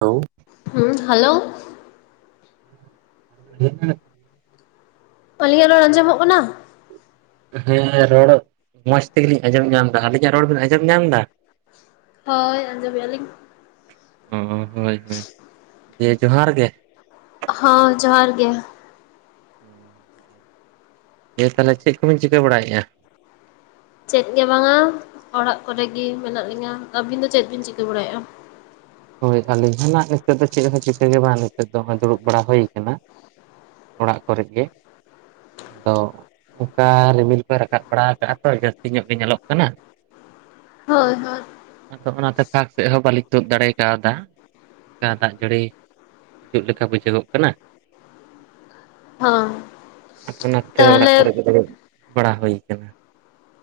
Hello. ᱦᱩᱸ, hello. [unintelligible] ᱟᱹᱞᱤᱧᱟᱜ ᱨᱚᱲ ᱟᱸᱡᱚᱢᱚᱜ ᱠᱟᱱᱟ? ᱦᱮᱸ ᱨᱚᱲ ᱢᱚᱸᱡᱽ ᱛᱮᱜᱮ ᱞᱤᱧ ᱟᱸᱡᱚᱢ ᱧᱟᱢ ᱮᱫᱟ ᱾ ᱟᱹᱞᱤᱧᱟᱜ ᱨᱚᱲ ᱵᱤᱱ ᱟᱸᱡᱚᱢ ᱧᱟᱢ ᱮᱫᱟ? ᱦᱳᱭᱻ ᱟᱸᱡᱚᱢ ᱮᱜ ᱞᱤᱧ᱾ ᱚ ᱦᱳᱭ, ᱦᱳᱭ ᱫᱤᱭᱮ ᱡᱚᱦᱟᱨ ᱜᱮ᱾ ᱦᱚᱸ ᱡᱚᱦᱟᱨ ᱜᱮ᱾ ᱦᱩᱸ᱾ ᱤᱭᱟᱹ ᱛᱟᱦᱚᱞᱮ ᱪᱮᱫ ᱠᱚᱵᱤᱱ ᱪᱤᱠᱟᱹ ᱵᱟᱲᱟᱭᱮᱫᱼᱟ? ᱪᱮᱫ ᱜᱮ ᱵᱟᱝᱟ ᱚᱲᱟᱜ ᱠᱚᱨᱮᱜᱤ ᱢᱮᱱᱟᱜ ᱞᱤᱧᱟ᱾ ᱟᱹᱵᱤᱱ ᱫᱚ ᱪᱮᱫ ᱵᱤᱱ ᱪᱤᱠᱟᱹ ᱵᱟᱲᱟᱭᱮᱫᱼᱟ? ᱦᱳᱭ ᱟᱹᱞᱤᱧ ᱦᱚ ᱱᱟᱜ ᱱᱤᱛᱚᱜ ᱫᱚ ᱪᱮᱫ ᱦᱚ ᱪᱤᱠᱟᱹ ᱜᱮ ᱵᱟᱝᱼᱟ, ᱥᱮᱫ ᱫᱚ ᱫᱩᱲᱩᱵ ᱵᱟᱲᱟ ᱦᱩᱭ ᱠᱟᱱᱟ ᱚᱲᱟᱜ ᱠᱚᱨᱮ ᱜᱮ᱾ ᱟᱫᱚ ᱚᱱᱠᱟ ᱨᱤᱢᱤᱞ ᱠᱚ ᱨᱟᱠᱟᱵ ᱵᱟᱲᱟ ᱠᱟᱜᱼᱟ ᱛᱚ ᱡᱟᱹᱥᱛᱤ ᱧᱚᱜ ᱜᱮ ᱧᱮᱞᱚᱜ ᱠᱟᱱᱟ᱾ ᱦᱳᱭ ᱦᱳᱭ᱾ ᱟᱫᱚ ᱚᱱᱟᱛᱮ ᱯᱷᱟᱸᱠ ᱥᱮᱫ ᱦᱚᱸ ᱵᱟᱞᱤ ᱛᱩᱫ ᱫᱟᱲᱮᱭᱟᱫᱟ ᱠᱟᱣᱫᱟ ᱚᱱᱠᱟ ᱫᱟᱜ ᱡᱟᱹᱲᱤ ᱦᱤᱡᱩᱜ ᱞᱮᱠᱟ ᱵᱩᱡᱷᱟᱹᱜᱚᱜ ᱠᱟᱱᱟ᱾ ᱦᱚᱸ ᱟᱫᱚ ᱚᱱᱟᱛᱮ ᱚᱲᱟᱜ ᱛᱟᱦᱚᱞᱮ ᱠᱚᱨᱮ ᱜᱮ ᱫᱩᱲᱩᱵ ᱵᱟᱲᱟ ᱦᱳᱭ ᱠᱟᱱᱟ᱾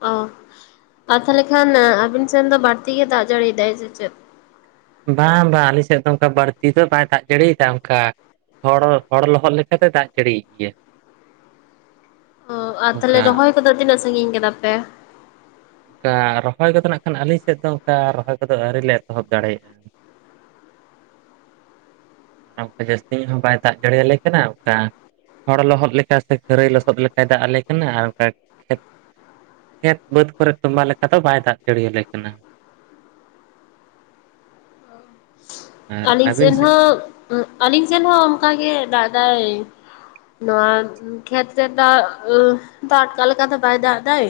ᱚ ᱟᱨ ᱛᱟᱦᱚᱞᱮ ᱠᱷᱟᱱ ᱟᱵᱤᱱ ᱥᱮᱱ ᱫᱚ ᱵᱟᱹᱲᱛᱤ ᱜᱮ ᱫᱟᱜ ᱡᱟᱹᱲᱤᱭ ᱫᱟᱭ ᱥᱮ ᱪᱮᱫ? ᱵᱟᱝ ᱵᱟᱝ ᱟᱞᱤᱧ ᱥᱮᱫ ᱫᱚ ᱚᱱᱠᱟ ᱵᱟᱹᱲᱛᱤ ᱫᱚ ᱵᱟᱭ ᱫᱟᱜ ᱡᱟᱹᱲᱤᱭᱮᱫᱟ ᱚᱱᱠᱟ ᱦᱚᱲ ᱦᱚᱲ ᱞᱚᱦᱚᱫ ᱞᱮᱠᱟᱛᱮ ᱫᱟᱜ ᱡᱟᱹᱲᱤᱭᱮᱫ ᱜᱮᱭᱟ᱾ ᱚ ᱟᱨ ᱛᱟᱦᱞᱮ ᱚᱱᱠᱟ ᱨᱚᱦᱚᱭ ᱠᱚᱫᱚ ᱛᱤᱱᱟᱹᱜ ᱥᱟᱺᱜᱤᱧ ᱠᱮᱫᱟ ᱯᱮ‌? ᱚᱱᱠᱟ ᱨᱚᱦᱚᱭ ᱠᱚᱫᱚ ᱱᱟᱜ ᱠᱷᱟᱱ ᱟᱹᱞᱤᱧ ᱥᱮᱫ ᱫᱚ ᱚᱱᱠᱟ ᱨᱚᱦᱚᱭ ᱠᱚᱫᱚ ᱟᱹᱣᱨᱤ ᱞᱮ ᱮᱛᱚᱦᱚᱵ ᱫᱟᱲᱮᱭᱟᱜᱼᱟ᱾ ᱚᱱᱠᱟ ᱡᱟᱹᱥᱛᱤ ᱦᱚᱸ ᱵᱟᱭ ᱫᱟᱜ ᱡᱟᱹᱲᱤᱭ ᱟᱞᱮ ᱠᱟᱱᱟ ᱚᱱᱠᱟ ᱦᱚᱲ ᱞᱚᱦᱚᱫ ᱞᱮᱠᱟ ᱥᱮ ᱠᱷᱟᱹᱨᱟᱹᱭ ᱞᱚᱥᱚᱫ ᱞᱮᱠᱟᱭ ᱫᱟᱜ ᱟᱞᱮ ᱠᱟᱱᱟ ᱟᱨ ᱚᱱᱠᱟ ᱠᱷᱮᱛ ᱠᱷᱮᱛ ᱵᱟᱹᱫᱽ ᱠᱚᱨᱮ ᱛᱚᱸᱵᱟ ᱞᱮᱠᱟ ᱫᱚ ᱵᱟᱭ ᱫᱟᱜ ᱡᱟᱹᱲᱤ ᱟᱞᱮ ᱠᱟᱱᱟ᱾ [unintelligible] ᱟᱨ ᱟᱹᱞᱤᱧ ᱟᱹᱵᱤᱱ ᱥᱮᱱ ᱥᱮᱫ ᱦᱚᱸ ᱟᱹᱞᱤᱧ ᱥᱮᱱ ᱦᱚᱸ ᱚᱱᱠᱟᱜᱮ ᱫᱟᱜ ᱫᱟᱭ ᱾ ᱱᱚᱣᱟ ᱠᱷᱮᱛ ᱨᱮ ᱫᱟᱜ, ᱫᱟᱜ ᱠᱟᱜ ᱞᱮᱠᱟ ᱫᱚ ᱵᱟᱭ ᱫᱟᱜ ᱫᱟᱭ᱾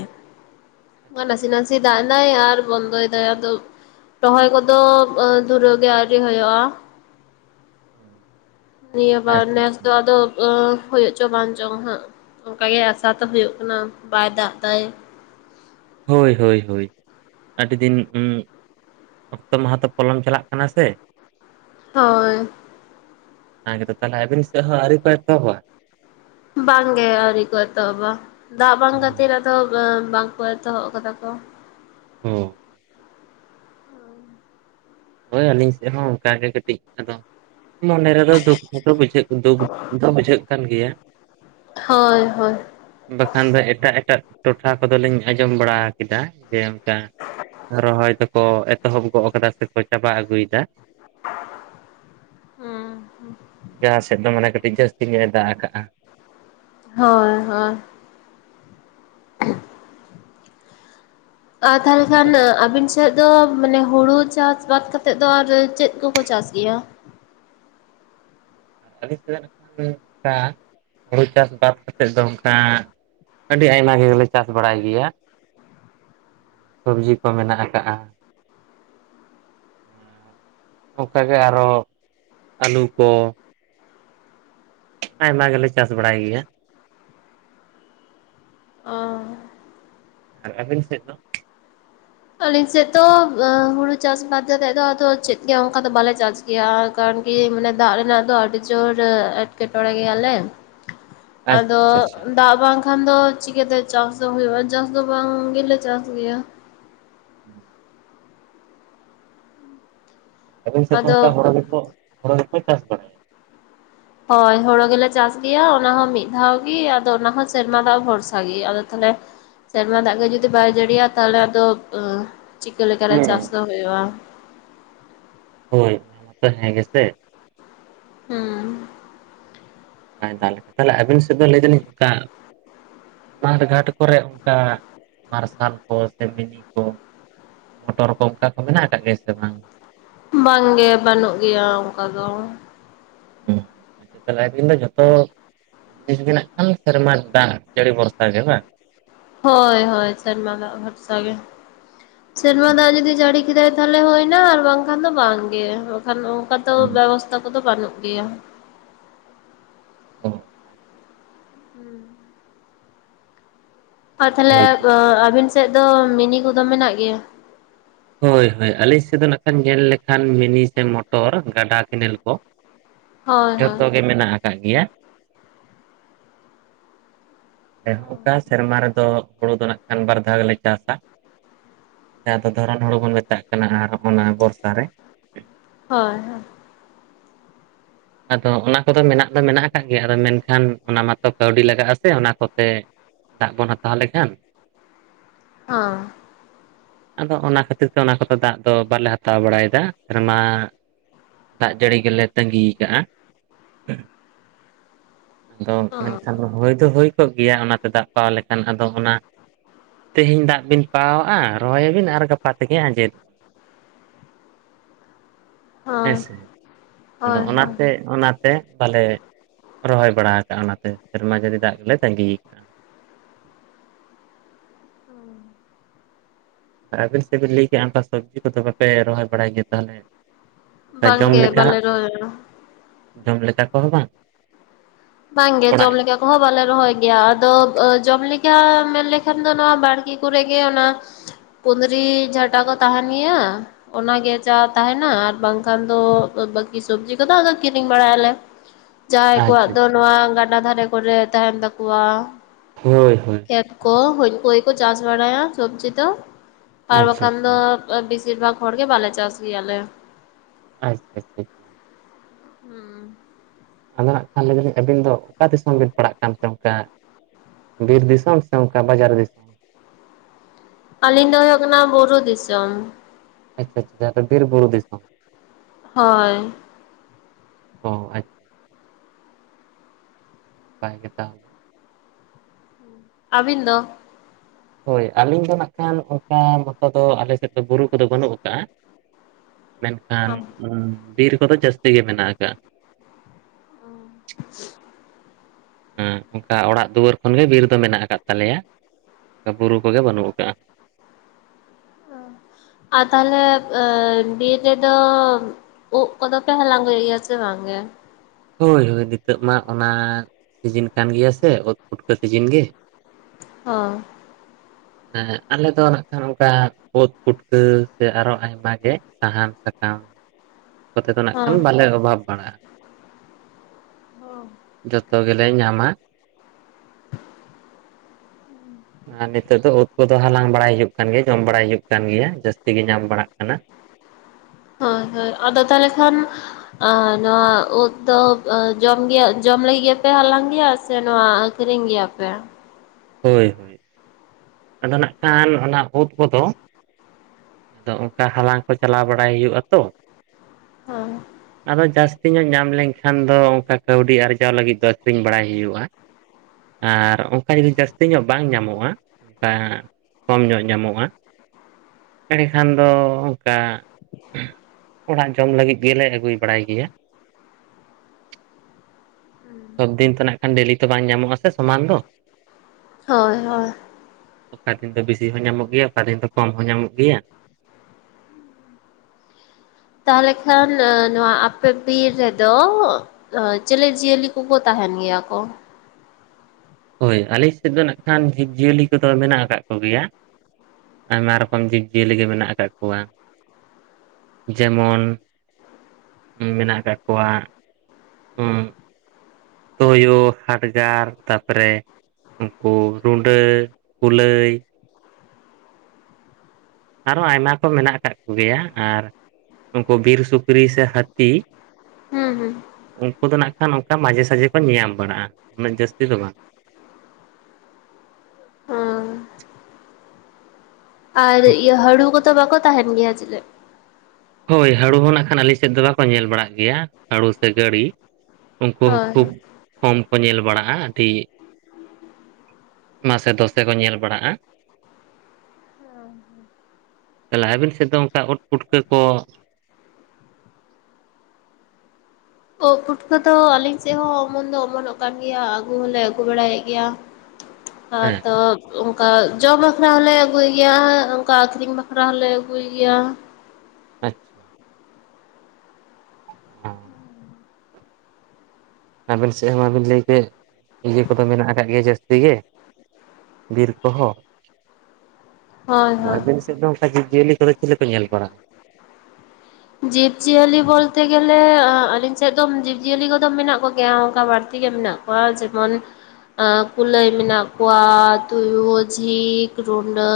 ᱟᱪᱪᱷᱟ ᱱᱟᱥᱮ ᱱᱟᱥᱮ ᱫᱟᱜ ᱫᱟᱭ ᱟᱨ ᱵᱚᱱᱫᱚᱭ ᱮᱫᱟᱭ ᱟᱫᱚ ᱨᱚᱦᱚᱭ ᱠᱚᱫᱚ ᱮ ᱫᱷᱩᱨᱟᱹᱣ ᱜᱮ ᱟᱹᱣᱨᱤ ᱦᱩᱭᱩᱜᱼᱟ ᱾ [unintelligible] ᱱᱤᱭᱟᱹ ᱵᱟᱨ ᱱᱮᱥ ᱟᱪᱪᱷᱟ ᱫᱚ ᱟᱫᱚ ᱚᱸ ᱦᱩᱭᱩᱜ ᱪᱚ ᱵᱟᱝ ᱪᱚᱝ ᱦᱟᱸᱜ ᱚᱱᱠᱟ ᱜᱮ ᱟᱥᱟ ᱛᱚ ᱦᱩᱭᱩᱜ ᱠᱟᱱᱟ ᱵᱟᱭ ᱫᱟᱜ ᱫᱟᱭ ᱾ ᱦᱳᱭ ᱦᱳᱭ ᱦᱳᱭ ᱟᱹᱰᱤ ᱫᱤᱱ ᱩᱸᱜ ᱚᱠᱛᱚ ᱢᱟᱦᱟ ᱛᱚ ᱯᱚᱞᱚᱢ ᱪᱟᱞᱟᱜ ᱠᱟᱱᱟ ᱥᱮ ᱦᱳᱭ ᱾ ᱟᱱᱟ ᱜᱮᱛᱚ ᱛᱟᱦᱚᱞᱮ ᱟᱵᱤᱱ ᱥᱮᱜ ᱦᱚᱸ ᱟᱹᱣᱨᱤ ᱠᱚ ᱮᱛᱚᱦᱚᱵ-ᱟ? ᱵᱟᱝᱜᱮ, ᱟᱹᱣᱨᱤ ᱠᱚ ᱮᱛᱚᱷᱚᱵ-ᱟ᱾ ᱫᱟᱜ ᱵᱟᱝ ᱠᱷᱟᱹᱛᱤᱨ ᱟᱫᱚ ᱵᱟᱝᱠᱚ ᱮᱛᱚᱦᱚᱵ ᱟᱠᱟ ᱫᱟ ᱠᱚ᱾ [inaudible] ᱦᱳᱭ ᱟᱹᱞᱤᱧ ᱥᱮᱜ ᱦᱚᱸ ᱚᱱᱠᱟ ᱜᱮ ᱠᱟᱹᱴᱤᱡ ᱟᱫᱚ ᱢᱚᱱᱮ ᱨᱮᱫᱚ ᱫᱩᱠᱷ ᱦᱚᱸᱛᱚ ᱵᱩᱡᱷᱟᱹᱜ, ᱫᱩᱠ ᱫᱚ ᱵᱩᱡᱷᱟᱹᱜ ᱠᱟᱱ ᱜᱮᱭᱟ ᱾ ᱦᱳᱭ ᱦᱳᱭ ᱾ ᱵᱟᱠᱷᱟᱱ ᱫᱚ ᱮᱴᱟᱜ ᱮᱴᱟᱜ ᱴᱚᱴᱷᱟ ᱠᱚᱫᱚ ᱞᱤᱧ ᱟᱸᱡᱚᱢ ᱵᱟᱲᱟ ᱠᱮᱫᱟ ᱡᱮ ᱮᱸ ᱨᱚᱦᱚᱭ ᱫᱚᱠᱚ ᱮᱛᱚᱦᱚᱵ ᱜᱚᱜ ᱠᱟᱫᱟ ᱥᱮᱠᱚ ᱪᱟᱵᱟ ᱟᱹᱜᱩᱭᱮᱫᱟ ᱾ ᱡᱟᱦᱟᱸ ᱥᱮᱫ ᱫᱚ ᱢᱟᱱᱮ ᱠᱟᱹᱴᱤᱡ ᱡᱟᱹᱥ ᱡᱟᱹᱥᱛᱤ ᱧᱜ ᱮ ᱫᱟᱜ ᱟᱠᱟᱜᱼᱟ? ᱦᱳᱭ ᱦᱳᱭ᱾ [unintelligible] ᱟᱨ ᱛᱟᱦᱚᱞᱮ ᱠᱷᱟᱱ ᱟᱸ ᱟᱹᱵᱤᱱ [unintelligible] ᱫᱚ ᱢᱟᱱᱮ ᱦᱩᱲᱩ ᱪᱟᱥ ᱵᱟᱫ ᱠᱟᱛᱮᱫ ᱫᱚ ᱟᱨ ᱪᱮᱫ ᱠᱚᱠᱚ ᱪᱟᱥ ᱜᱮᱭᱟ? ᱟᱹᱞᱤᱧ [unintelligible] ᱠᱷᱟᱱ ᱚᱱᱠᱟ, ᱦᱩᱲᱩ ᱪᱟᱥ ᱵᱟᱫ ᱠᱟᱛᱮᱫ ᱫᱚ ᱚᱱᱠᱟ ᱟᱹᱰᱤ ᱟᱭᱢᱟ ᱜᱮᱞᱮ ᱪᱟᱥ ᱵᱟᱲᱟᱭ ᱜᱮᱭᱟ ᱾ ᱥᱚᱵᱽᱡᱤ ᱠᱚ ᱢᱮᱱᱟᱜ ᱟᱠᱟᱜᱼᱟ᱾ ᱚᱱᱠᱟᱜᱮ ᱟᱨᱚ ᱟᱹᱞᱩ ᱠᱚ ᱟᱭᱢᱟ ᱜᱮᱞᱮ ᱪᱟᱥ ᱵᱟᱲᱟᱭ ᱜᱮᱭᱟ᱾ ᱚᱸ ᱟᱨ ᱟᱵᱮᱱ ᱥᱮᱫ ᱫᱚ ᱟᱞᱤᱧ ᱥᱮᱫ ᱫᱚ, ᱮᱸ ᱦᱩᱲᱩ ᱪᱟᱥ ᱵᱟᱫᱮ [unintelligible] ᱫᱚ ᱟᱫᱚ ᱪᱮᱫ ᱜᱮ ᱚᱱᱠᱟ ᱫᱚ ᱵᱟᱞᱮ ᱪᱟᱥ ᱜᱮᱭᱟ, ᱠᱟᱨᱚᱱ ᱠᱤ ᱢᱟᱱᱮ ᱫᱟᱜ ᱨᱮᱱᱟᱜ ᱫᱚ ᱟᱹᱰᱤ ᱡᱳᱨ ᱮᱸᱴᱠᱮᱴᱚᱲᱮ ᱜᱮᱭᱟᱞᱮ᱾ [inaudible] ᱟᱫᱚ ᱟᱪᱪᱷᱟ ᱟᱪᱪᱷᱟ ᱩᱸ ᱫᱟᱜ ᱵᱟᱝᱠᱷᱟᱱ ᱫᱚ ᱪᱤᱠᱟᱹᱛᱮ ᱪᱟᱥ ᱫᱚ ᱦᱩᱭᱩᱜᱼᱟ ᱪᱟᱥ ᱫᱚ ᱵᱟᱝ ᱜᱮᱞᱮ ᱪᱟᱥ ᱜᱮᱭᱟ᱾ ᱟᱵᱤᱱ ᱥᱮᱫ ᱫᱚ ᱟᱫᱚ ᱚᱱᱠᱟ ᱦᱳᱲᱳ ᱜᱮᱠᱚ, ᱦᱳᱲᱳ ᱜᱮ ᱠᱚ ᱪᱟᱥ ᱵᱟᱲᱟᱭᱟ᱾ ᱦᱳᱭ, ᱦᱳᱲᱳ ᱜᱮᱞᱮ ᱪᱟᱥ ᱜᱮᱭᱟ ᱚᱱᱟ ᱦᱚᱸ ᱢᱤᱫ ᱫᱷᱟᱣ ᱜᱮ ᱟᱫᱚ ᱚᱱᱟ ᱦᱚᱸ ᱥᱮᱨᱢᱟ ᱫᱟᱜ ᱵᱷᱚᱨᱥᱟ ᱜᱮ ᱟᱫᱚ ᱛᱟᱦᱞᱮ ᱥᱮᱨᱢᱟ ᱫᱟᱜ ᱜᱮ ᱡᱩᱫᱤ ᱵᱟᱭ ᱡᱟᱹᱲᱤᱭᱤᱭᱟ ᱛᱟᱦᱞᱮ ᱟᱫᱚ ᱟᱸ ᱪᱤᱠᱟᱹᱞᱮᱠᱟ ᱨᱮ ᱪᱟᱥ ᱦᱩᱸ ᱫᱚ ᱦᱩᱭᱩᱜᱼᱟ? ᱦᱳᱭ, [inaudible] ᱦᱮᱸ ᱜᱮᱥᱮ᱾ ᱦᱩᱸ [unintelligible] ᱛᱟᱦᱞᱮ ᱟᱹᱵᱤᱱ ᱥᱮᱫ ᱫᱚ ᱞᱟᱹᱭ ᱫᱟᱞᱤᱧ ᱚᱱᱠᱟ ᱢᱟᱴᱷ-ᱜᱷᱟᱴ ᱠᱚᱨᱮ ᱚᱱᱠᱟ ᱢᱟᱨᱥᱟᱞ ᱠᱚ ᱥᱮ ᱢᱤᱱᱤ ᱠᱚ ᱢᱚᱴᱚᱨ ᱠᱚ ᱚᱱᱠᱟ ᱠᱚ ᱢᱮᱱᱟᱜ ᱟᱠᱟᱫ ᱜᱮᱭᱟ ᱥᱮ ᱵᱟᱝ? ᱵᱟᱝ ᱜᱮ ᱵᱟᱹᱱᱩᱜ ᱜᱮᱭᱟ ᱚᱱᱠᱟ ᱫᱚ᱾ ᱦᱩᱸ ᱟᱪᱪᱷᱟ ᱛᱟᱷᱞᱮ ᱟᱵᱤᱱ ᱫᱚ ᱡᱷᱚᱛᱚ [unintelligible] ᱢᱮᱱᱟᱜ ᱠᱷᱟᱱ ᱥᱮᱨᱢᱟ ᱫᱟᱜ-ᱡᱟᱹᱲᱤ ᱵᱷᱚᱨᱥᱟ ᱜᱮ ᱵᱟᱝ? ᱦᱳᱭ ᱦᱳᱭ, ᱥᱮᱨᱢᱟ ᱫᱟᱜ ᱵᱷᱚᱨᱥᱟ ᱜᱮ᱾ ᱥᱮᱨᱢᱟ ᱫᱟᱜ ᱡᱩᱫᱤ ᱡᱟᱹᱲᱤ [unintelligible] ᱛᱟᱦᱞᱮ ᱦᱩᱭ ᱮᱱᱟ ᱟᱨ ᱵᱟᱝᱠᱷᱟᱱ ᱫᱚ ᱵᱟᱝ ᱜᱮ᱾ ᱵᱟᱠᱷᱟᱱ ᱚᱱᱠᱟ ᱫᱚ ᱵᱮᱵᱚᱥᱛᱷᱟ ᱠᱚᱫᱚ ᱵᱟᱹᱱᱩᱜ ᱜᱮᱭᱟ᱾ ᱦᱩᱸ ᱟᱨ ᱛᱟᱦᱚᱞᱮ ᱦᱳᱭ ᱟᱵᱤᱱ ᱥᱮᱫ ᱫᱚ ᱢᱤᱱᱤ ᱠᱚᱫᱚ ᱢᱮᱱᱟᱜ ᱜᱮᱭᱟ ᱾ ᱦᱳᱭ ᱦᱳᱭ ᱟᱹᱞᱤᱧ ᱥᱮᱫᱚ ᱠᱷᱟᱱ ᱧᱮᱞ ᱞᱮᱠᱷᱟᱱ ᱢᱤᱱᱤ ᱥᱮ ᱢᱚᱴᱚᱨ ᱜᱟᱰᱟ ᱠᱮᱱᱮᱞ ᱠᱚ ᱾ ᱦᱳᱭ ᱦᱳᱭ᱾ ᱡᱷᱚᱛᱚ ᱜᱮ ᱢᱮᱱᱟᱜ ᱟᱠᱟᱫᱽ ᱜᱮᱭᱟ᱾ ᱚᱠᱟ ᱥᱮᱨᱢᱟ ᱨᱮᱫᱚ ᱦᱳᱲᱳ ᱫᱚ ᱱᱟᱜ ᱠᱷᱟᱱ ᱵᱟᱨ ᱫᱷᱟᱣ ᱜᱮᱞᱮ ᱪᱟᱥᱟ ᱾ ᱡᱟᱦᱟᱸ ᱫᱚ ᱫᱷᱚᱨᱚᱱ ᱦᱳᱲᱳ ᱵᱚᱱ ᱢᱮᱛᱟᱜ ᱠᱟᱱᱟ ᱟᱨ ᱦᱚᱜ ᱚ ᱱᱟ ᱵᱚᱨᱥᱟ ᱨᱮ ᱾ ᱦᱳᱭ ᱦᱳᱭ ᱾ ᱟᱫᱚ ᱚᱱᱟ ᱠᱚᱫᱚ ᱢᱮᱱᱟᱜ ᱫᱚ ᱢᱮᱱᱟᱜ ᱟᱠᱟᱫ ᱜᱮᱭᱟ ᱟᱫᱚ ᱢᱮᱱᱠᱷᱟᱱ ᱚᱱᱟ ᱢᱟᱛᱚ ᱠᱟᱹᱣᱰᱤ ᱞᱟᱜᱟᱜᱼᱟ ᱥᱮ ᱚᱱᱟ ᱠᱚᱛᱮ ᱾ ᱫᱟᱜ ᱵᱚᱱ ᱦᱟᱛᱟᱣ ᱞᱮᱠᱷᱟᱱ ᱾ ᱦᱳᱭ ᱾ ᱟᱫᱚ ᱚᱱᱟ ᱠᱷᱟᱹᱛᱤᱨ ᱛᱮ ᱚᱱᱟ ᱠᱚᱫᱚ ᱫᱟᱜ ᱫᱚ ᱵᱟᱞᱮ ᱦᱟᱛᱟᱣ ᱵᱟᱲᱟᱭ ᱫᱟ ᱥᱮᱨᱢᱟ ᱾ ᱫᱟᱜ ᱡᱟᱹᱲᱤ ᱜᱮᱞᱮ ᱛᱟᱺᱜᱤ ᱾ ᱠᱟᱜ ᱟ ᱛᱚ ᱢᱮᱱᱠᱷᱟᱱ ᱫᱚ ᱦᱳᱭ ᱫᱚ ᱦᱳᱭ ᱾ ᱠᱚᱜ ᱜᱮᱭᱟ ᱚᱱᱟᱛᱮ ᱫᱟᱜ ᱯᱟᱣᱟᱳ ᱞᱮᱠᱷᱟᱱ ᱟᱫᱚ ᱚᱱᱟ ᱾ ᱛᱮᱦᱮᱧ ᱫᱟᱜ ᱵᱤᱱ ᱯᱟᱣᱟᱳ ᱟᱜ ᱟ ᱨᱚᱦᱚᱭᱟᱵᱤᱱ ᱟᱨ ᱜᱟᱯᱟ ᱛᱮᱜᱮ ᱟᱸᱡᱮᱫ ᱾ ᱦᱚᱸ ᱦᱳᱭ ᱦᱮᱸᱥᱮ ᱟᱫᱚ ᱦᱳᱭ ᱚᱱᱟ ᱦᱳᱭ᱾ ᱾ ᱚᱱᱟᱛᱮ ᱵᱟᱞᱮ ᱨᱚᱦᱚᱭ ᱵᱟᱲᱟ ᱠᱟᱜᱼᱟ ᱚᱱᱟᱛᱮ ᱥᱮᱨᱢᱟ ᱡᱟᱹᱨᱤ ᱫᱟᱜ ᱜᱮᱞᱮ ᱛᱟᱺᱜᱤ ᱾ ᱟᱵᱮᱱ ᱥᱮᱫ ᱵᱮᱱ ᱞᱟᱹᱭ ᱠᱮᱜᱼᱟ ᱚᱱᱠᱟ ᱥᱚᱵᱽᱡᱤ ᱠᱚᱫᱚ ᱵᱟᱯᱮ ᱨᱚᱦᱚᱭ ᱵᱟᱲᱟᱭ ᱜᱮᱭᱟ ᱛᱟᱦᱚᱞᱮ ᱾ ᱡᱚᱢ ᱵᱟᱝᱜᱮ ᱞᱮᱠᱟ ᱵᱟᱞᱮ ᱨᱚᱦᱚᱭᱟ᱾ ᱡᱚᱢ ᱞᱮᱠᱟ ᱠᱚᱦᱚᱸ ᱵᱟᱝ ᱾ ᱵᱟᱝᱜᱮ ᱡᱚᱢ ᱞᱮᱠᱟ ᱠᱚ ᱾ ᱦᱚᱸ ᱵᱟᱞᱮ ᱨᱚᱦᱚᱭ ᱜᱮᱭᱟ ᱟᱫᱚ ᱡᱚᱢ ᱞᱮᱠᱟ ᱢᱮᱱᱞᱠᱷᱟᱱ ᱫᱚ ᱱᱚᱣᱟ ᱵᱟᱲᱜᱮ ᱠᱚᱨᱮᱜᱮ ᱚᱱᱟ ᱾ ᱠᱩᱸᱫᱽᱨᱤ ᱡᱷᱟᱴᱟ ᱠᱚ ᱛᱟᱦᱮᱱᱜᱮᱭᱟ ᱾ ᱚᱱᱟᱜᱮ ᱡᱟᱣ ᱛᱟᱸᱦᱮᱱᱟ ᱟᱨ ᱵᱟᱝᱠᱷᱟᱱ ᱫᱚ ᱵᱟᱹᱠᱤ ᱥᱚᱵᱡᱤ ᱠᱚᱫᱚ ᱟᱫᱚ ᱠᱤᱨᱤᱧ ᱵᱟᱲᱟᱭᱟᱞᱮ᱾ [inaudible] ᱡᱟᱸᱦᱟᱸᱭ ᱠᱚᱣᱟᱜ ᱟᱪᱪᱷᱟ ᱫᱚ ᱟᱪᱪᱷᱟ ᱱᱚᱣᱟ ᱜᱟᱰᱟ ᱫᱷᱟᱨᱮ ᱠᱚᱨᱮ ᱛᱟᱸᱦᱮᱱ ᱛᱟᱠᱚᱣᱟ᱾ ᱦᱳᱭ ᱦᱳᱭ᱾ ᱠᱷᱮᱛ ᱠᱚ ᱦᱳᱭ ᱩᱝᱠᱩ ᱜᱮᱠᱚ ᱪᱟᱥ ᱵᱟᱲᱟᱭᱟ ᱥᱚᱵᱡᱤ ᱫᱚ ᱟᱨ ᱟᱪᱪᱷᱟ ᱵᱟᱠᱷᱟᱱ ᱟᱪᱪᱷᱟ ᱫᱚ ᱵᱮᱥᱤᱨ ᱵᱷᱟᱜᱽ ᱦᱚᱲ ᱜᱮ ᱵᱟᱞᱮ ᱪᱟᱥ ᱜᱮᱭᱟᱞᱮ᱾ ᱟᱪᱪᱷᱟ ᱪᱷᱟ᱾ ᱦᱩᱸ᱾ ᱟᱫᱚ ᱱᱟᱜ ᱠᱷᱟᱱ ᱞᱟᱹᱭᱫᱟᱞᱤᱧ ᱟᱹᱵᱤᱱ ᱫᱚ ᱚᱠᱟ ᱫᱤᱥᱚᱢ ᱵᱤᱱ ᱯᱟᱲᱟᱜ ᱠᱟᱱᱛᱮ ᱚᱝᱠᱟ? ᱵᱤᱨ ᱫᱤᱥᱚᱢ ᱥᱮ ᱚᱝᱠᱟ ᱵᱟᱡᱟᱨ ᱫᱤᱥᱚᱢ? ᱟᱹᱞᱤᱧ ᱫᱚ ᱦᱩᱭᱩᱜ ᱠᱟᱱᱟ ᱵᱩᱨᱩ ᱫᱤᱥᱚᱢ᱾ ᱟᱪᱪᱷᱟ ᱟᱪᱪᱷᱟ ᱛᱟᱦᱞᱮ ᱵᱤᱨ ᱵᱩᱨᱩ ᱫᱤᱥᱚᱢ᱾ ᱦᱳᱭ᱾ ᱚ, ᱟᱡ᱾ ᱱᱟᱯᱟᱭ ᱜᱮ ᱛᱟᱦᱚᱞᱮ᱾ ᱟᱹᱵᱤᱱ ᱫᱚ? ᱦᱳᱭ, ᱟᱹᱞᱤᱧ ᱫᱚ ᱱᱟᱜ ᱠᱷᱟᱱ ᱚᱱᱠᱟ ᱢᱚᱛᱚ ᱫᱚ ᱟᱞᱮ ᱥᱮᱫ ᱫᱚ ᱵᱩᱨᱩ ᱠᱚᱫᱚ ᱵᱟᱹᱱᱩᱜ ᱠᱟᱜ-ᱟ᱾ ᱢᱮᱱᱠᱷᱟᱱ ᱩᱸ ᱵᱤᱨ ᱠᱚᱫᱚ ᱡᱟᱹᱥᱛᱤ ᱜᱮ ᱢᱮᱱᱟᱜ ᱠᱟᱜ-ᱟ᱾ [inaudible] ᱩᱸᱜ, ᱚᱝᱠᱟ ᱚᱲᱟᱜ ᱫᱩᱣᱟᱹᱨ ᱠᱷᱚᱱᱜᱮ ᱵᱤᱨ ᱫᱚ ᱢᱮᱱᱟᱜ ᱟᱠᱟᱫ ᱛᱟᱞᱮᱭᱟ, ᱵᱩᱨᱩ ᱠᱚᱫᱚ ᱵᱟᱹᱱᱩᱜ ᱠᱟᱜ-ᱟ᱾ ᱚ, ᱟᱨ ᱛᱟᱦᱞᱮ ᱵᱤᱨ ᱨᱮᱫᱚ ᱩᱜ ᱠᱚᱫᱚ ᱯᱮ ᱦᱟᱞᱟᱝ ᱟᱞᱮᱭᱟ ᱥᱮ ᱵᱟᱝ ᱜᱮ? ᱦᱳᱭ ᱦᱳᱭ ᱱᱤᱛᱟᱹᱜ ᱢᱟ ᱚᱱᱟ ᱥᱤᱡᱤᱱ ᱠᱟᱱᱜᱮᱭᱟ ᱥᱮ ᱳᱜᱽ ᱯᱷᱩᱴᱠᱟᱹ ᱯᱨᱛᱤᱫᱤᱱ ᱜᱮ᱾ ᱦᱳᱭ᱾ ᱮᱸᱦᱮᱸᱜ, ᱟᱞᱮ ᱫᱚ ᱱᱟᱜ ᱠᱷᱟᱱ ᱚᱱᱠᱟ ᱳᱫᱽ ᱯᱩᱴᱠᱟᱹ ᱥᱮ ᱟᱨᱚ ᱟᱭᱢᱟ ᱜᱮ ᱥᱟᱦᱟᱱ ᱥᱟᱠᱟᱢ ᱠᱚᱛᱮ ᱫᱚ ᱱᱟᱜ ᱠᱷᱟᱱ ᱦᱚᱸ ᱵᱟᱞᱮ ᱚᱵᱷᱟᱵᱽ ᱵᱟᱲᱟᱜ-ᱟ᱾ ᱦᱚ᱾ ᱡᱚᱛᱚ ᱜᱮᱞᱮ ᱧᱟᱢᱟ᱾ ᱟᱨ ᱱᱤᱛᱤᱜ ᱫᱚ ᱩᱫ ᱠᱚᱫᱚ ᱦᱟᱞᱟᱝ ᱵᱟᱲᱟᱭ ᱦᱩᱭᱩᱜ ᱠᱟᱱ ᱜᱮᱭᱟ, ᱡᱚᱢ ᱵᱟᱲᱟᱭ ᱦᱩᱭᱩᱜ ᱠᱟᱱ ᱜᱮᱭᱟ ᱡᱟᱹᱥᱛᱤ ᱜᱮ ᱧᱟᱢ ᱵᱟᱲᱟᱜ ᱠᱟᱱᱟ᱾ ᱦᱳᱭ ᱦᱳᱭ ᱟᱫᱚ ᱛᱟᱦᱞᱮ ᱠᱷᱟᱱ ᱟᱨ ᱱᱚᱣᱟ ᱩᱫ ᱫᱚ ᱡᱚᱢ ᱜᱮᱭᱟ ᱡᱚᱢ ᱞᱟᱹᱜᱤᱫ ᱜᱮᱯᱮ ᱦᱟᱞᱟᱝ ᱜᱮᱭᱟ ᱥᱮ ᱱᱚᱣᱟ ᱟᱠᱷᱤᱨᱤᱧ ᱜᱮᱭᱟᱯᱮ? ᱦᱳᱭ᱾ ᱦᱳᱭ ᱟᱫᱚ ᱱᱟᱜ ᱠᱷᱟᱱ ᱚᱱᱟ ᱩᱫ ᱠᱚᱫᱚ ᱟᱫᱚ ᱚᱱᱠᱟ ᱦᱟᱞᱟᱝ ᱠᱚ ᱪᱟᱞᱟᱣ ᱵᱟᱲᱟᱭ ᱦᱩᱭᱩᱜ-ᱟ ᱛᱚ᱾ ᱦᱳᱭ᱾ ᱟᱫᱚ ᱡᱟᱹᱥᱛᱤ ᱧᱚᱜ ᱧᱟᱢ ᱞᱮᱱᱠᱷᱟᱱ ᱫᱚ ᱚᱝᱠᱟ ᱠᱟᱹᱣᱰᱤ ᱟᱨᱡᱟᱣ ᱞᱟᱹᱜᱤᱫ ᱫᱚ ᱟᱹᱠᱷᱨᱤᱧ ᱵᱟᱲᱟᱭ ᱦᱩᱭᱩᱜ-ᱟ᱾ ᱟᱨ ᱚᱝᱠᱟ ᱡᱩᱫᱤ ᱡᱟᱹᱥᱛᱤ ᱧᱚᱜ ᱵᱟᱝ ᱧᱟᱢᱚᱜ-ᱟ ᱚᱱᱠᱟ ᱠᱚᱢ ᱧᱚᱜ ᱧᱟᱢᱚᱜ-ᱟ᱾ ᱮᱸᱰᱮᱠᱷᱟᱱ ᱫᱚ ᱚᱝᱠᱟ ᱚᱲᱟᱜ ᱡᱚᱢ ᱞᱟᱹᱜᱤᱫ ᱜᱮᱞᱮ ᱟᱹᱜᱩ ᱵᱟᱲᱟᱭ ᱜᱮᱭᱟ᱾ ᱥᱚᱵᱫᱤᱱ ᱛᱚ ᱱᱟᱜ ᱠᱷᱟᱱ ᱰᱮᱞᱤ ᱛᱚ ᱵᱟᱝ ᱧᱟᱢᱚᱜ-ᱟ ᱥᱮ ᱥᱚᱢᱟᱱ ᱫᱚ᱾ ᱦᱳᱭ ᱦᱳᱭ᱾ ᱚᱠᱟ ᱫᱤᱱ ᱫᱚ ᱵᱤᱥᱤ ᱦᱚᱸ ᱧᱟᱢᱚᱜ ᱜᱮᱭᱟ, ᱚᱠᱟ ᱫᱤᱱ ᱫᱚ ᱠᱚᱢ ᱦᱚᱸ ᱧᱟᱢᱚᱜ ᱜᱮᱭᱟ᱾ ᱛᱟᱦᱚᱞᱮ ᱠᱷᱟᱱ ᱮᱸ ᱱᱚᱣᱟ ᱟᱯᱮ ᱵᱤᱨ ᱨᱮᱫᱚ [unintelligible] ᱪᱮᱞᱮ ᱡᱤᱭᱟᱹᱞᱤ ᱠᱚᱠᱚ ᱛᱟᱦᱮᱱ ᱜᱮᱭᱟ ᱠᱚ? ᱦᱳᱭ ᱟᱞᱮ ᱥᱮᱫ ᱫᱚ ᱱᱟᱜ ᱠᱷᱟᱱ ᱡᱤᱵᱽ ᱡᱤᱭᱟᱹᱞᱤ ᱠᱚᱫᱚ ᱢᱮᱱᱟᱜ ᱠᱟᱜ ᱠᱚᱜᱮᱭᱟ ᱟᱭᱢᱟ ᱨᱚᱠᱚᱢ ᱡᱤᱵᱽ ᱡᱤᱭᱟᱹᱞᱤ ᱜᱮ ᱢᱮᱱᱟᱜ ᱠᱟᱜ ᱠᱚᱣᱟ᱾ ᱡᱮᱢᱚᱱ ᱦᱩᱸ ᱢᱮᱱᱟᱜ ᱠᱟᱜ ᱠᱚᱣᱟ ᱦᱩᱸ ᱛᱩᱭᱳ, ᱦᱟᱰᱜᱟᱨ ᱛᱟᱯᱚᱨᱮ ᱩᱱᱠᱩ ᱨᱩᱰᱟᱹ, ᱠᱩᱞᱟᱹᱭ ᱟᱨᱚ ᱟᱭᱢᱟ ᱠᱚ ᱢᱮᱱᱟᱜ ᱠᱟᱜ ᱠᱚᱜᱮᱭᱟ ᱟᱨ ᱩᱱᱠᱩ ᱵᱤᱨ ᱥᱩᱠᱨᱤ ᱥᱮ ᱦᱟᱹᱛᱤ ᱦᱩᱸ ᱦᱩᱸ ᱩᱱᱠᱩ ᱫᱚ ᱱᱟᱜ ᱠᱷᱟᱱ ᱚᱱᱠᱟ ᱢᱟᱡᱷᱮ ᱥᱟᱡᱷᱮ ᱠᱚ ᱧᱟᱢ ᱵᱟᱲᱟᱜᱼᱟ, ᱩᱱᱟᱹᱜ ᱡᱟᱹᱥᱛᱤ ᱫᱚ ᱵᱟᱝ᱾ ᱚ ᱟᱨ ᱤᱭᱟᱹ ᱦᱟᱲᱩ ᱠᱚᱫᱚ ᱵᱟᱠᱚ ᱛᱟᱦᱮᱱ ᱜᱮᱭᱟ ᱪᱮᱞᱮᱫ? ᱦᱳᱭ ᱦᱟᱹᱲᱩ ᱦᱚᱸ ᱱᱟᱦ ᱠᱷᱟᱱ ᱟᱹᱞᱤᱧ ᱥᱮᱫ ᱫᱚ ᱵᱟᱠᱚ ᱧᱮᱞ ᱵᱟᱲᱟ ᱜᱮᱭᱟ ᱦᱟᱹᱲᱩ ᱥᱮ ᱜᱟᱹᱲᱤ ᱩᱱᱠᱩ ᱦᱚᱸ ᱦᱳᱭ ᱦᱳᱭ ᱠᱷᱩᱵ ᱠᱚᱢ ᱠᱚ ᱧᱮᱞ ᱵᱟᱲᱟᱜᱼᱟ ᱟᱹᱰᱤ ᱢᱟᱥᱮ ᱫᱚᱥᱮ ᱠᱚ ᱧᱮᱞ ᱵᱟᱲᱟᱜᱼᱟ᱾ [inaudible] ᱛᱟᱦᱚᱞᱮ ᱟᱹᱵᱤᱱ ᱥᱮᱫ ᱫᱚ ᱚᱱᱠᱟ ᱳᱫ ᱯᱩᱴᱠᱟᱹ ᱠᱚ ᱳᱜ ᱯᱩᱴᱠᱟᱹ ᱫᱚ ᱟᱹᱞᱤᱧ ᱥᱮᱫ ᱦᱚᱸ ᱚᱢᱚᱱ ᱫᱚ ᱚᱢᱚᱱᱚᱜ ᱠᱟᱱ ᱜᱮᱭᱟ ᱟᱹᱜᱩ ᱦᱚᱞᱮ ᱟᱹᱜᱩ ᱵᱟᱲᱟᱭᱮᱫ ᱜᱮᱭᱟ᱾ ᱦᱮᱸ ᱟᱫᱚ ᱚᱱᱠᱟ ᱡᱚᱢ ᱵᱟᱠᱷᱨᱟ ᱦᱚᱞᱮ ᱟᱹᱜᱩᱭ ᱜᱮᱭᱟ, ᱚᱱᱠᱟ ᱟᱠᱷᱨᱤᱧ ᱵᱟᱠᱷᱨᱟ ᱦᱚᱞᱮ ᱟᱹᱜᱩᱭ ᱜᱮᱭᱟ᱾ ᱟᱪᱪᱷᱟ ᱟᱵᱮᱱ ᱥᱮᱫ ᱦᱚᱸ ᱢᱟᱵᱤᱱ ᱞᱟᱹᱭ ᱠᱮᱫ ᱤᱭᱟᱹ ᱠᱚᱫᱚ ᱢᱮᱱᱟᱜ ᱟᱠᱟᱫ ᱜᱮᱭᱟ ᱡᱟᱹᱥᱛᱤ ᱜᱮ᱾ ᱵᱤᱨ ᱠᱚᱦᱚ ᱦᱳᱭ [unintelligible] ᱦᱳᱭ ᱟᱵᱮᱱ ᱥᱮᱫ ᱫᱚ ᱚᱱᱠᱟ ᱡᱤᱵᱽᱼᱡᱤᱭᱟᱹᱞᱤ ᱠᱚᱫᱚ ᱪᱤᱞᱤ ᱠᱚ ᱧᱮᱞ ᱵᱟᱲᱟᱜᱼᱟ? ᱡᱤᱵᱽ ᱡᱤᱭᱟᱹᱞᱤ ᱵᱚᱞᱛᱮ ᱜᱮᱞᱮ ᱟᱹᱞᱤᱧ ᱥᱮᱫ ᱫᱚ ᱡᱤᱵᱽ ᱡᱤᱭᱟᱹᱞᱤ ᱠᱚᱫᱚ ᱢᱮᱱᱟᱜ ᱠᱚᱜᱮᱭᱟ ᱚᱱᱠᱟ ᱵᱟᱹᱲᱛᱤ ᱜᱮ ᱢᱮᱱᱟᱜ [unintelligible] ᱡᱮᱢᱚᱱ ᱟᱸ ᱠᱩᱞᱟᱹᱭ ᱢᱮᱱᱟᱜ ᱠᱚᱣᱟ ᱛᱩᱭᱩ, ᱡᱷᱤᱠ, ᱨᱩᱸᱰᱟᱹ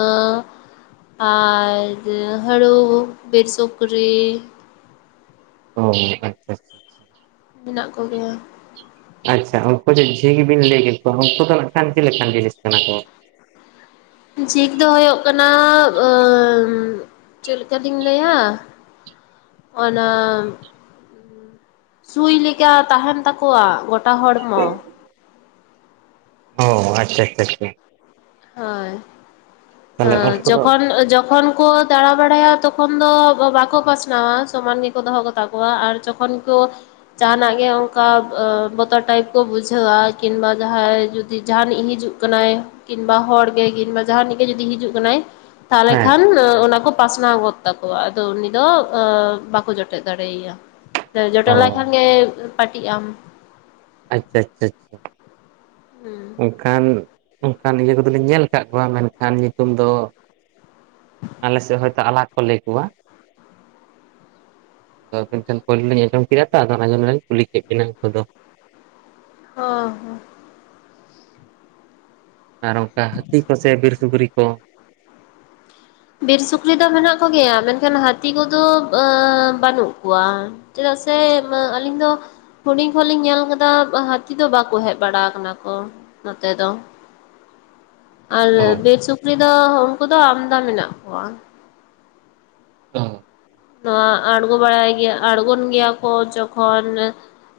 ᱟᱨ ᱦᱟᱹᱲᱩ ᱵᱤᱨ ᱥᱩᱠᱨᱤ ᱚ ᱟᱪᱪᱷᱟ ᱟᱪᱪᱷᱟ ᱢᱮᱱᱟᱜ ᱠᱚᱜᱮᱭᱟ ᱟᱪᱪᱷᱟ ᱩᱱᱠᱩ ᱡᱮ ᱡᱷᱤᱠ ᱵᱤᱱ ᱞᱟᱹᱭ ᱠᱮᱫ ᱠᱚᱣᱟ ᱩᱱᱠᱩ ᱫᱚ ᱱᱟᱜ ᱠᱷᱟᱱ ᱪᱮᱫ ᱞᱮᱠᱟᱱ ᱡᱤᱱᱤᱥ ᱠᱟᱱᱟ ᱠᱚ? ᱡᱷᱤᱠ ᱫᱚ ᱦᱳᱭᱳᱜ ᱠᱟᱱᱟ [unintelligible] ᱪᱮᱫ ᱞᱮᱠᱟᱞᱤᱧ ᱞᱟᱹᱭᱟ, ᱚᱱᱟ ᱥᱩᱭ ᱞᱮᱠᱟ ᱛᱟᱦᱮᱱ ᱛᱟᱠᱚᱣᱟ ᱜᱚᱴᱟ ᱦᱚᱲᱢᱚ ᱾ ᱚ ᱟᱪᱪᱷᱟ ᱟᱪᱪᱷᱟ ᱟᱪᱪᱷᱟ ᱦᱳᱭ ᱛᱟᱦᱚᱞᱮ ᱟᱸ ᱩᱱᱠᱩ ᱫᱚ ᱡᱚᱠᱷᱚᱱ ᱡᱚᱠᱷᱚᱱ ᱠᱚ ᱫᱟᱬᱟ ᱵᱟᱲᱟᱭᱟ ᱛᱚᱠᱷᱚᱱ ᱫᱚ ᱵᱟᱠᱚ ᱯᱟᱥᱱᱟᱣᱟ ᱥᱚᱢᱟᱱ ᱜᱮᱠᱚ ᱫᱚᱦᱚ ᱠᱟᱛᱟ ᱠᱚᱣᱟ ᱟᱨ ᱡᱚᱠᱷᱚᱱ ᱠᱚ ᱡᱟᱦᱟᱱᱟᱜ ᱜᱮ ᱚᱱᱠᱟ ᱮᱸ ᱵᱚᱛᱚᱨ ᱴᱟᱭᱤᱯ ᱠᱚ ᱵᱩᱡᱷᱟᱹᱣᱟ ᱠᱤᱱᱵᱟ ᱡᱟᱦᱟᱸᱭ ᱡᱩᱫᱤ ᱡᱟᱦᱟᱱᱤᱡ ᱦᱤᱡᱩᱜ ᱠᱟᱱᱟᱭ, ᱠᱤᱱᱵᱟ ᱦᱚᱲ ᱜᱮ ᱠᱤᱱᱵᱟ ᱡᱟᱦᱟᱱᱤᱡ ᱜᱮ ᱡᱩᱫᱤ ᱦᱤᱡᱩᱜ ᱠᱟᱱᱟᱭ ᱛᱟᱦᱚᱞᱮ ᱦᱮᱸ ᱠᱷᱟᱱ [unintelligible] ᱚᱱᱟ ᱠᱚ ᱯᱟᱥᱱᱟᱣ ᱜᱚᱫ ᱛᱟᱠᱚᱣᱟ ᱟᱫᱚ ᱩᱱᱤ ᱫᱚ [unintelligible] ᱵᱟᱠᱚ ᱡᱚᱴᱮᱫ ᱫᱟᱲᱮᱭᱮᱭᱟ ᱾ ᱚ ᱡᱚᱴᱮᱫ ᱞᱮᱭ ᱠᱷᱟᱱ ᱜᱮ ᱯᱟᱴᱤᱜ ᱟᱢ ᱾ ᱟᱪᱪᱷᱟ ᱟᱪᱷᱟ ᱪᱷᱟ᱾ [unintelligible] ᱠᱷᱟᱱ ᱚᱱᱠᱟᱱ ᱤᱭᱟᱹ ᱠᱚᱫᱚᱞᱤᱧ ᱧᱮᱞ ᱠᱟᱜ ᱠᱚᱣᱟ ᱢᱮᱱᱠᱷᱟᱱ ᱧᱩᱛᱩᱢ ᱫᱚ ᱟᱞᱮ ᱥᱮᱫ ᱦᱳᱭᱛᱚ ᱟᱞᱟᱠ ᱠᱚ ᱞᱟᱹᱭ ᱠᱚᱣᱟ᱾ ᱫᱚ ᱟᱵᱤᱱ ᱴᱷᱮᱱ ᱯᱳᱭᱞᱳ ᱞᱤᱧ ᱟᱸᱡᱚᱢ ᱠᱮᱫᱟ ᱛᱚ ᱟᱫᱚ ᱚᱱᱟ ᱡᱳᱱᱱᱳ ᱞᱤᱧ ᱠᱩᱞᱤ ᱠᱮᱫ ᱵᱤᱱᱟ᱾ [unintelligible] ᱦᱚᱸ ᱦᱚᱸ ᱟᱨ ᱚᱝᱠᱟ ᱦᱟᱹᱛᱤ ᱠᱚᱥᱮ ᱵᱤᱨ ᱥᱩᱠᱨᱤ ᱠᱚ ᱵᱤᱨ ᱥᱩᱠᱨᱤ ᱫᱚ ᱢᱮᱱᱟᱜ ᱠᱚᱜᱮᱭᱟ ᱢᱮᱱᱠᱷᱟᱱ ᱦᱟᱹᱛᱤ ᱠᱚᱫᱚ ᱵᱟᱹᱱᱩᱜ ᱠᱚᱣᱟ᱾ ᱪᱮᱫᱟᱜ ᱥᱮ ᱢᱟ ᱟᱹᱞᱤᱧ ᱫᱚ ᱦᱩᱰᱤᱧ ᱠᱷᱚᱱᱞᱤᱧ ᱧᱮᱞ ᱠᱟᱫᱟ ᱦᱟᱹᱛᱤ ᱫᱚ ᱵᱟᱠᱚ ᱦᱮᱡ ᱵᱟᱲᱟ ᱠᱟᱱᱟ ᱠᱚ ᱱᱚᱛᱮ ᱫᱚ᱾ [inaudible] ᱟᱨ ᱦᱩᱸ ᱵᱤᱨ ᱥᱩᱠᱨᱤ ᱫᱚ ᱩᱱᱠᱩ ᱫᱚ ᱟᱢᱫᱟ ᱢᱮᱱᱟᱜ ᱠᱚᱣᱟ᱾ [unintelligible] ᱱᱚᱣᱟ ᱟᱬᱜᱳ ᱵᱟᱲᱟᱭ ᱜᱮᱭᱟ ᱟᱬᱜᱳᱱ ᱜᱮᱭᱟ ᱠᱚ ᱡᱚᱠᱷᱚᱱ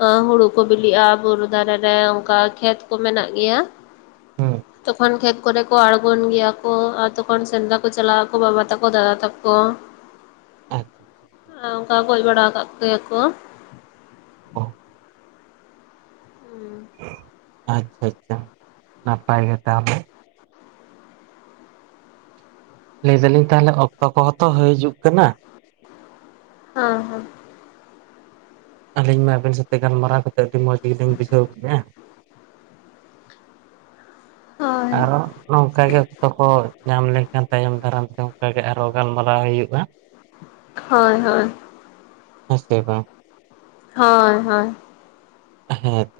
ᱟ ᱦᱩᱲᱩ ᱠᱚ ᱵᱤᱞᱤᱜ-ᱟ ᱵᱩᱨᱩ ᱫᱷᱟᱨᱮ ᱨᱮ ᱚᱝᱠᱟ ᱠᱷᱮᱛ ᱠᱚ ᱢᱮᱱᱟᱜ ᱜᱮᱭᱟ ᱦᱩᱸ ᱛᱚᱠᱷᱚᱱ ᱠᱷᱮᱛ ᱠᱚᱨᱮ ᱠᱚ ᱟᱬᱜᱳᱱ ᱜᱮᱭᱟ ᱠᱚ ᱟᱨ ᱛᱚᱠᱷᱚᱱ ᱥᱮᱱᱫᱟ ᱠᱚ ᱪᱟᱞᱟᱜ ᱟᱠᱚ ᱵᱟᱵᱟ ᱛᱟᱠᱚ ᱫᱟᱫᱟ ᱛᱟᱠᱚ᱾ ᱟᱪᱪᱷᱟ ᱟᱪᱪᱷᱟ ᱟ ᱚᱝᱠᱟ ᱜᱚᱡ ᱵᱟᱲᱟ ᱠᱟᱜ ᱠᱚᱜᱮᱭᱟᱠᱚ᱾ ᱚ ᱟᱪᱪᱷᱟ ᱟᱪᱪᱷᱟ ᱱᱟᱯᱟᱭ ᱜᱮ ᱞᱟᱦᱚᱞᱮ᱾ ᱞᱟᱹᱭ ᱫᱟᱞᱤᱧ ᱛᱟᱦᱟᱞᱮ ᱚᱠᱛᱚ ᱠᱚᱦᱚᱸ ᱛᱚ ᱦᱳᱭ ᱦᱤᱡᱩᱜ ᱠᱟᱱᱟ᱾ ᱦᱚᱸ ᱦᱚᱸ ᱟᱹᱞᱤᱧ ᱢᱟ ᱟᱵᱮᱱ ᱥᱟᱛᱮ ᱜᱟᱞᱢᱟᱨᱟᱣ ᱠᱟᱛᱮᱫ ᱟᱹᱰᱤ ᱢᱚᱸᱡᱽ ᱜᱮᱞᱤᱧ ᱵᱩᱡᱷᱟᱹᱣ ᱠᱮᱜ-ᱟ᱾ ᱟᱨᱚ ᱱᱚᱝᱠᱟ ᱜᱮ ᱚᱠᱛᱚ ᱠᱚ ᱧᱟᱢ ᱞᱮᱱᱠᱷᱟᱱ ᱛᱟᱭᱚᱢ ᱫᱟᱨᱟᱢ ᱛᱮ ᱚᱝᱠᱟ ᱜᱮ ᱟᱨᱚ ᱜᱟᱞᱢᱟᱨᱟᱣ ᱦᱩᱭᱩᱜ-ᱟ᱾ [inaudible] ᱦᱳᱭ ᱦᱳᱭ ᱦᱮᱸ ᱥᱮ ᱵᱟᱝ ᱦᱳᱭ ᱦᱳᱭ ᱦᱮᱸ ᱛᱚ